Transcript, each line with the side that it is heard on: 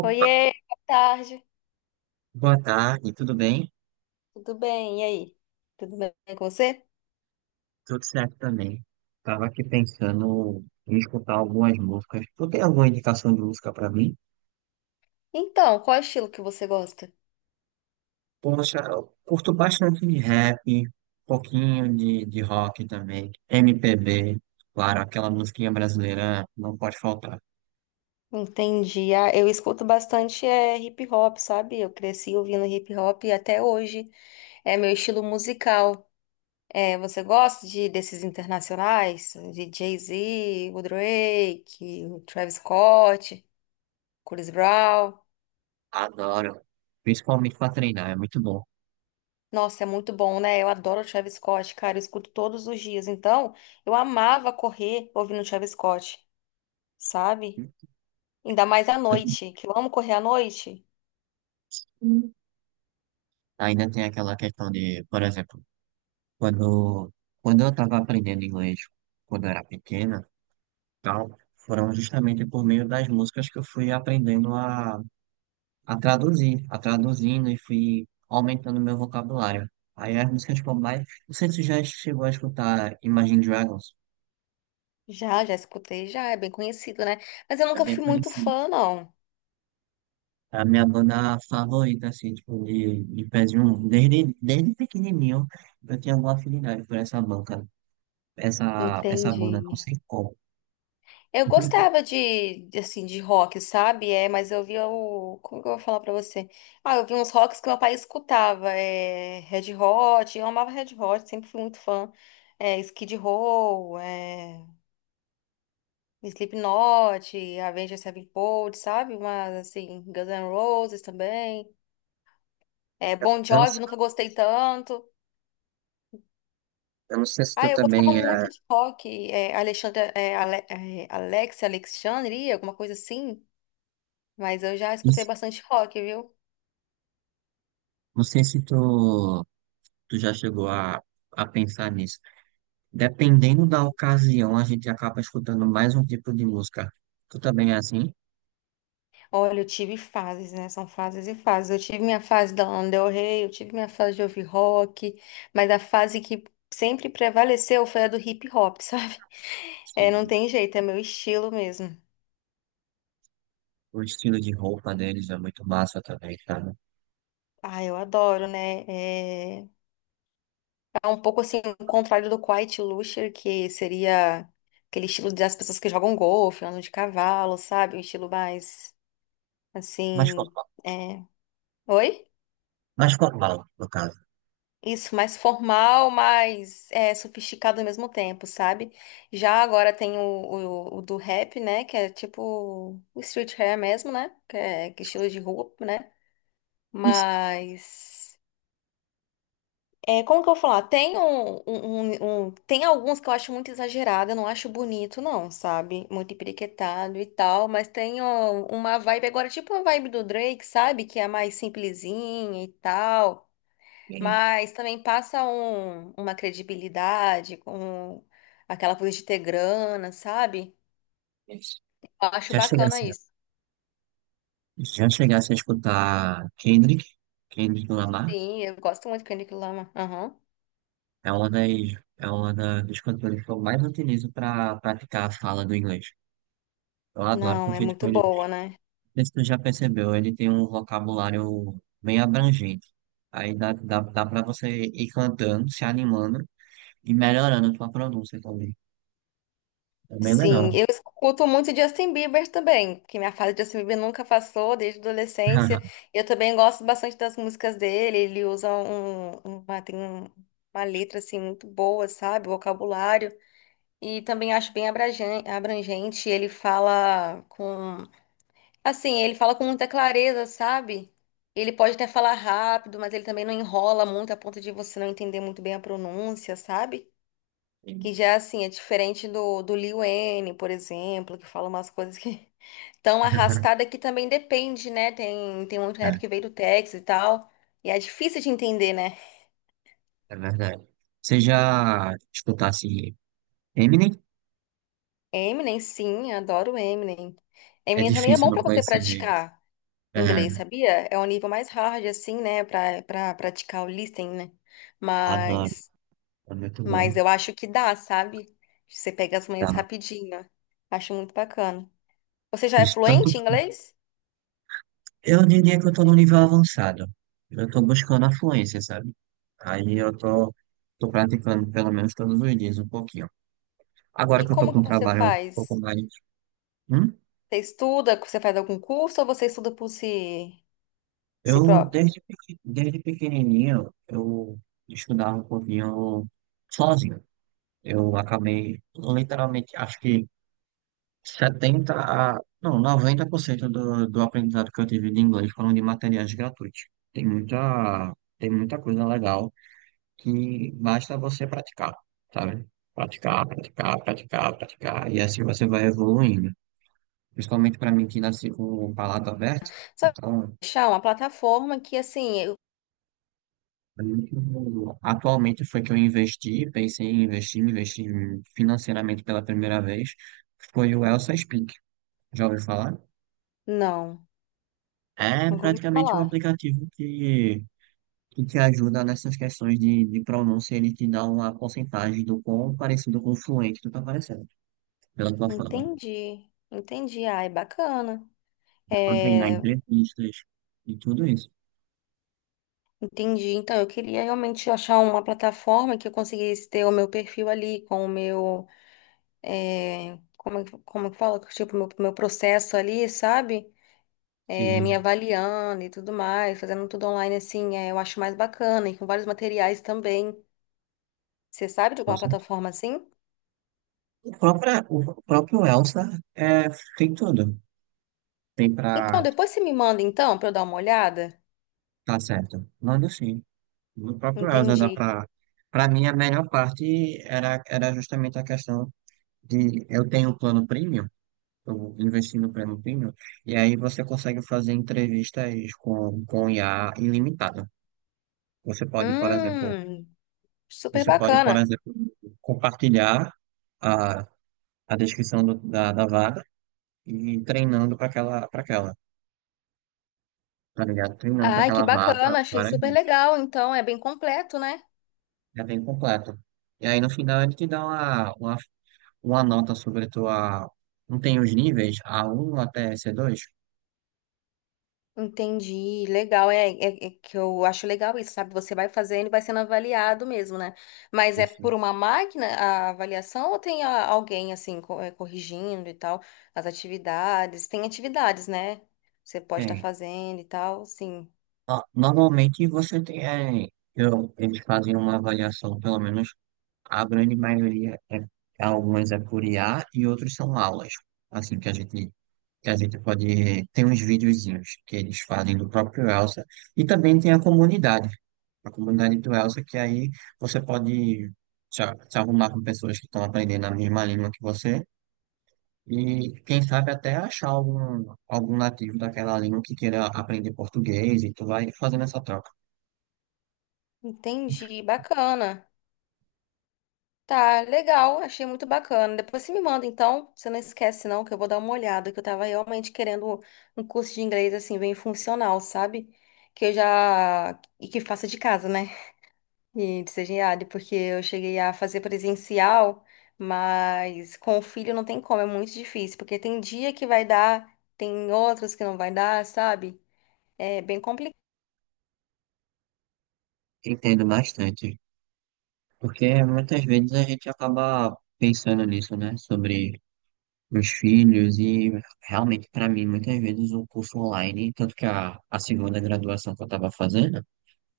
right: Opa,
left: Oiê, boa tarde.
right: boa tarde, tudo bem?
left: Tudo bem? E aí? Tudo bem com você?
right: Tudo certo também. Tava aqui pensando em escutar algumas músicas. Tu tem alguma indicação de música pra mim?
left: Então, qual é o estilo que você gosta?
right: Poxa, eu curto bastante de rap, um pouquinho de rock também, MPB, claro, aquela musiquinha brasileira não pode faltar.
left: Entendi. Ah, eu escuto bastante hip hop, sabe? Eu cresci ouvindo hip hop e até hoje é meu estilo musical. É, você gosta de desses internacionais? De Jay-Z, o Drake, o Travis Scott, Chris Brown?
right: Adoro, principalmente pra treinar, é muito bom.
left: Nossa, é muito bom, né? Eu adoro o Travis Scott, cara. Eu escuto todos os dias. Então, eu amava correr ouvindo o Travis Scott, sabe? Ainda mais à noite, que eu amo correr à noite.
right: Ainda tem aquela questão de, por exemplo, quando, quando eu estava aprendendo inglês, quando eu era pequena, tal, foram justamente por meio das músicas que eu fui aprendendo a traduzir, a traduzindo e fui aumentando meu vocabulário. Aí as músicas como mais. Não sei se você já chegou a escutar Imagine Dragons,
left: Já escutei, já é bem conhecido, né? Mas eu
right: é
left: nunca
right: bem
left: fui muito
right: conhecido.
left: fã, não.
right: É a minha banda favorita, assim, tipo, de pezinho. Desde pequenininho eu tinha alguma afinidade por essa banca, essa
left: Entendi.
right: banda, não sei como.
left: Eu gostava de, assim, de rock, sabe? É, mas eu via o... Como que eu vou falar pra você? Ah, eu vi uns rocks que meu pai escutava. É, Red Hot, eu amava Red Hot, sempre fui muito fã. É, Skid Row, Slipknot, Avenged Sevenfold, sabe? Mas, assim, Guns N' Roses também. É,
right: Eu
left: Bon
right: não,
left: Jovi, nunca gostei tanto.
right: eu não sei se
left: Ah,
right: tu
left: eu gostava
right: também é.
left: muito de rock, é, Alexandre, Alex, Alexandre, alguma coisa assim, mas eu já escutei bastante rock, viu?
right: Não sei se tu. Tu já chegou a pensar nisso? Dependendo da ocasião, a gente acaba escutando mais um tipo de música. Tu também é assim?
left: Olha, eu tive fases, né? São fases e fases. Eu tive minha fase da Lana Del Rey, eu tive minha fase de ouvir rock, mas a fase que sempre prevaleceu foi a do hip hop, sabe? É, não
right: Sim.
left: tem jeito, é meu estilo mesmo.
right: O estilo de roupa deles é muito massa também, sabe?
left: Ah, eu adoro, né? É um pouco assim, o contrário do quiet luxury, que seria aquele estilo das pessoas que jogam golfe, andam de cavalo, sabe? Um estilo mais,
right: Mais
left: assim,
right: formal.
left: é... Oi?
right: Mais formal, no caso.
left: Isso, mais formal, mais sofisticado ao mesmo tempo, sabe? Já agora tem o do rap, né? Que é tipo o street hair mesmo, né? Que é estilo de roupa, né?
right: Isso.
left: Mas... É, como que eu vou falar? Tem um, um- um- um- tem alguns que eu acho muito exagerado, eu não acho bonito, não, sabe? Muito empiriquetado e tal, mas tem ó, uma vibe agora, tipo a vibe do Drake, sabe? Que é mais simplesinha e tal, mas também passa uma credibilidade com aquela coisa de ter grana, sabe? Eu acho
right: Já
left: bacana
right: chegasse,
left: isso.
right: já chegasse a escutar Kendrick, Kendrick Lamar,
left: Sim, eu gosto muito de Kendrick Lamar. Aham.
right: é uma das, é uma da, dos cantores que eu mais utilizo para praticar a fala do inglês. Eu adoro,
left: Não, é
right: porque tipo,
left: muito
right: ele.
left: boa, né?
right: Não sei se tu já percebeu, ele tem um vocabulário bem abrangente. Aí dá para você ir cantando, se animando e melhorando a tua pronúncia também. É bem
left: Sim,
right: legal.
left: eu escuto muito Justin Bieber também, porque minha fase de Justin Bieber nunca passou desde a adolescência. Eu também gosto bastante das músicas dele, ele usa tem uma letra assim muito boa, sabe? Vocabulário. E também acho bem abrangente, ele fala com muita clareza, sabe? Ele pode até falar rápido, mas ele também não enrola muito a ponto de você não entender muito bem a pronúncia, sabe? Que já, assim, é diferente do Lil Wayne, por exemplo, que fala umas coisas que tão arrastada que também depende, né? Tem muito
right: É,
left: rap que veio do Texas e tal. E é difícil de entender, né?
right: é verdade. Você já escutasse Eminem?
left: Eminem, sim, adoro Eminem.
right: É
left: Eminem também é
right: difícil
left: bom
right: não
left: pra você
right: conhecer ele.
left: praticar
right: É,
left: inglês, sabia? É um nível mais hard, assim, né? Pra praticar o listening, né?
right: adoro.
left: Mas,
right: É muito
left: mas
right: bom.
left: eu acho que dá, sabe? Você pega as
right: Tá.
left: manhas rapidinho. Acho muito bacana. Você já
right: Por
left: é
right: isso, tanto,
left: fluente em inglês?
right: eu diria que eu tô no nível avançado. Eu tô buscando a fluência, sabe? Aí eu tô praticando pelo menos todos os dias um pouquinho. Agora
left: E
right: que eu tô
left: como
right: com
left: que
right: um
left: você
right: trabalho um pouco
left: faz?
right: mais. Hum?
left: Você estuda, você faz algum curso ou você estuda por si
right: Eu,
left: próprio?
right: desde pequenininho, eu estudava um pouquinho sozinho. Eu acabei, literalmente, acho que 70 a, não, 90% do aprendizado que eu tive de inglês foram de materiais gratuitos. Tem muita, tem muita coisa legal que basta você praticar, sabe? Praticar, praticar, praticar, praticar, e assim você vai evoluindo. Principalmente para mim que nasci com o palato aberto.
left: Só que
right: Então,
left: achar uma plataforma que assim,
right: muito. Atualmente foi que eu investi, pensei em investir, investi financeiramente pela primeira vez, foi o Elsa Speak. Já ouviu falar?
left: não,
right: É
left: nunca ouvi
right: praticamente um
left: falar.
right: aplicativo que te ajuda nessas questões de pronúncia, ele te dá uma porcentagem do quão parecido com o fluente tu tá parecendo, pela tua fala.
left: Entendi, entendi. Ah, é bacana.
right: Dá pra treinar
left: É,
right: entrevistas e tudo isso.
left: entendi. Então, eu queria realmente achar uma plataforma que eu conseguisse ter o meu perfil ali, com o meu, como é que fala? Tipo, meu processo ali, sabe? Me
right: Sim,
left: avaliando e tudo mais, fazendo tudo online assim, eu acho mais bacana, e com vários materiais também. Você sabe de
right: com
left: alguma
right: certeza.
left: plataforma assim?
right: O próprio, o próprio Elsa é, tem tudo. Tem
left: Então,
right: pra...
left: depois você me manda então para eu dar uma olhada?
right: Tá certo. Manda sim. No próprio Elza, dá
left: Entendi.
right: pra... Pra mim, a melhor parte era, era justamente a questão de eu tenho um plano premium, eu investi no plano premium, e aí você consegue fazer entrevistas com IA ilimitada. Você pode, por exemplo,
left: Hum, super
right: você pode, por
left: bacana.
right: exemplo, compartilhar a, a descrição do- da vaga e ir treinando para aquela, tá ligado? Treinando para
left: Ai, que
right: aquela vaga
left: bacana, achei
right: várias
left: super
right: vezes.
left: legal. Então, é bem completo, né?
right: É bem completo. E aí no final ele te dá uma nota sobre tua. Não tem os níveis? A1 até C2.
left: Entendi, legal, é que eu acho legal isso, sabe? Você vai fazendo e vai sendo avaliado mesmo, né? Mas é
right: Isso.
left: por uma máquina a avaliação ou tem alguém assim corrigindo e tal as atividades? Tem atividades, né? Você pode estar
right: Tem.
left: fazendo e tal, sim.
right: Ah, normalmente você tem. É, eu, eles fazem uma avaliação, pelo menos a grande maioria é. É, algumas é por IA e outros são aulas. Assim que a gente. Que a gente pode. Tem uns videozinhos que eles fazem do próprio Elsa. E também tem a comunidade. A comunidade do Elsa, que aí você pode. Se se arrumar com pessoas que estão aprendendo a mesma língua que você. E quem sabe até achar algum nativo daquela língua que queira aprender português e tu vai fazendo essa troca.
left: Entendi, bacana. Tá, legal, achei muito bacana. Depois você me manda, então, você não esquece não, que eu vou dar uma olhada, que eu tava realmente querendo um curso de inglês assim bem funcional, sabe? Que eu já e que faça de casa, né? E de CGAD, porque eu cheguei a fazer presencial, mas com o filho não tem como, é muito difícil, porque tem dia que vai dar, tem outros que não vai dar, sabe? É bem complicado.
right: Entendo bastante. Porque muitas vezes a gente acaba pensando nisso, né? Sobre os filhos e realmente para mim muitas vezes o curso online, tanto que a segunda graduação que eu estava fazendo,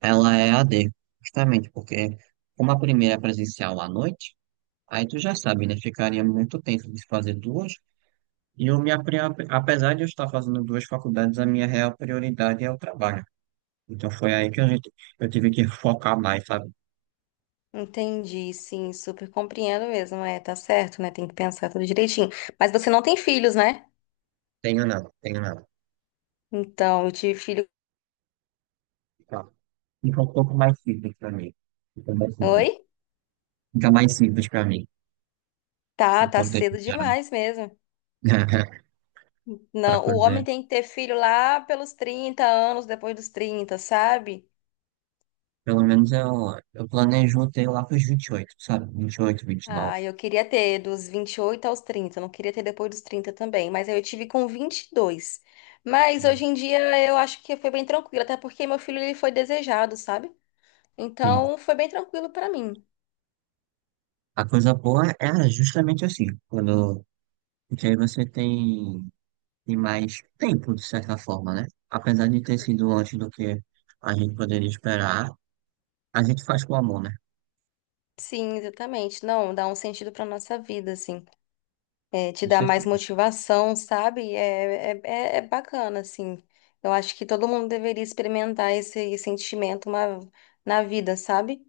right: ela é a AD, justamente porque como a primeira é presencial à noite, aí tu já sabe, né? Ficaria muito tempo de fazer duas. E eu me apre- apesar de eu estar fazendo duas faculdades, a minha real prioridade é o trabalho. Então foi aí que a gente, eu tive que focar mais, sabe?
left: Entendi, sim, super compreendo mesmo, tá certo, né? Tem que pensar tudo direitinho. Mas você não tem filhos, né?
right: Tenho não, tenho não.
left: Então, eu tive filho.
right: Tá. Fica um pouco mais simples para mim. Fica mais simples.
left: Oi?
right: Fica mais simples para mim,
left: Tá,
right: no
left: tá
right: contexto
left: cedo
right: geral,
left: demais mesmo.
right: para
left: Não, o homem
right: fazer.
left: tem que ter filho lá pelos 30 anos, depois dos 30, sabe?
right: Pelo menos eu planejo ter lá para os 28, sabe? 20, 28, 29.
left: Ah, eu queria ter dos 28 aos 30. Não queria ter depois dos 30 também, mas aí eu tive com 22. Mas hoje em dia eu acho que foi bem tranquilo, até porque meu filho ele foi desejado, sabe?
right: Sim.
left: Então foi bem tranquilo pra mim.
right: A coisa boa é justamente assim, quando, porque aí você tem e mais tempo, de certa forma, né? Apesar de ter sido antes do que a gente poderia esperar, a gente faz com amor, né?
left: Sim, exatamente. Não, dá um sentido pra nossa vida, assim. É, te
right: Com
left: dá mais
right: certeza,
left: motivação, sabe? É bacana, assim. Eu acho que todo mundo deveria experimentar esse sentimento na vida, sabe?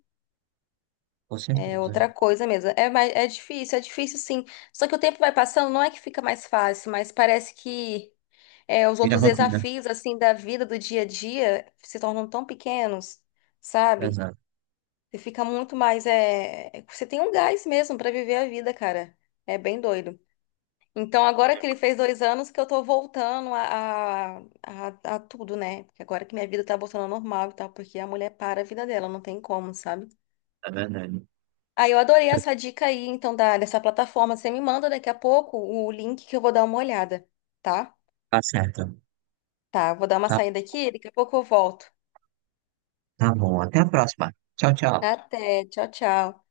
right: com
left: É
right: certeza.
left: outra coisa mesmo. É, é difícil sim. Só que o tempo vai passando, não é que fica mais fácil, mas parece que os
right: Vira
left: outros
right: rotina.
left: desafios, assim, da vida, do dia a dia, se tornam tão pequenos, sabe?
right: Exato,
left: Você fica muito mais, você tem um gás mesmo pra viver a vida, cara. É bem doido. Então, agora que ele fez 2 anos, que eu tô voltando a, a tudo, né? Porque agora que minha vida tá voltando ao normal e tal, porque a mulher para a vida dela, não tem como, sabe?
right: é verdade.
left: Ah, eu adorei essa dica aí, então, dessa plataforma. Você me manda daqui a pouco o link que eu vou dar uma olhada, tá?
right: Tá certo.
left: Tá, eu vou dar uma
right: Tá,
left: saída aqui, daqui a pouco eu volto.
right: tá bom. Até a próxima. Tchau, tchau.
left: Até, tchau, tchau.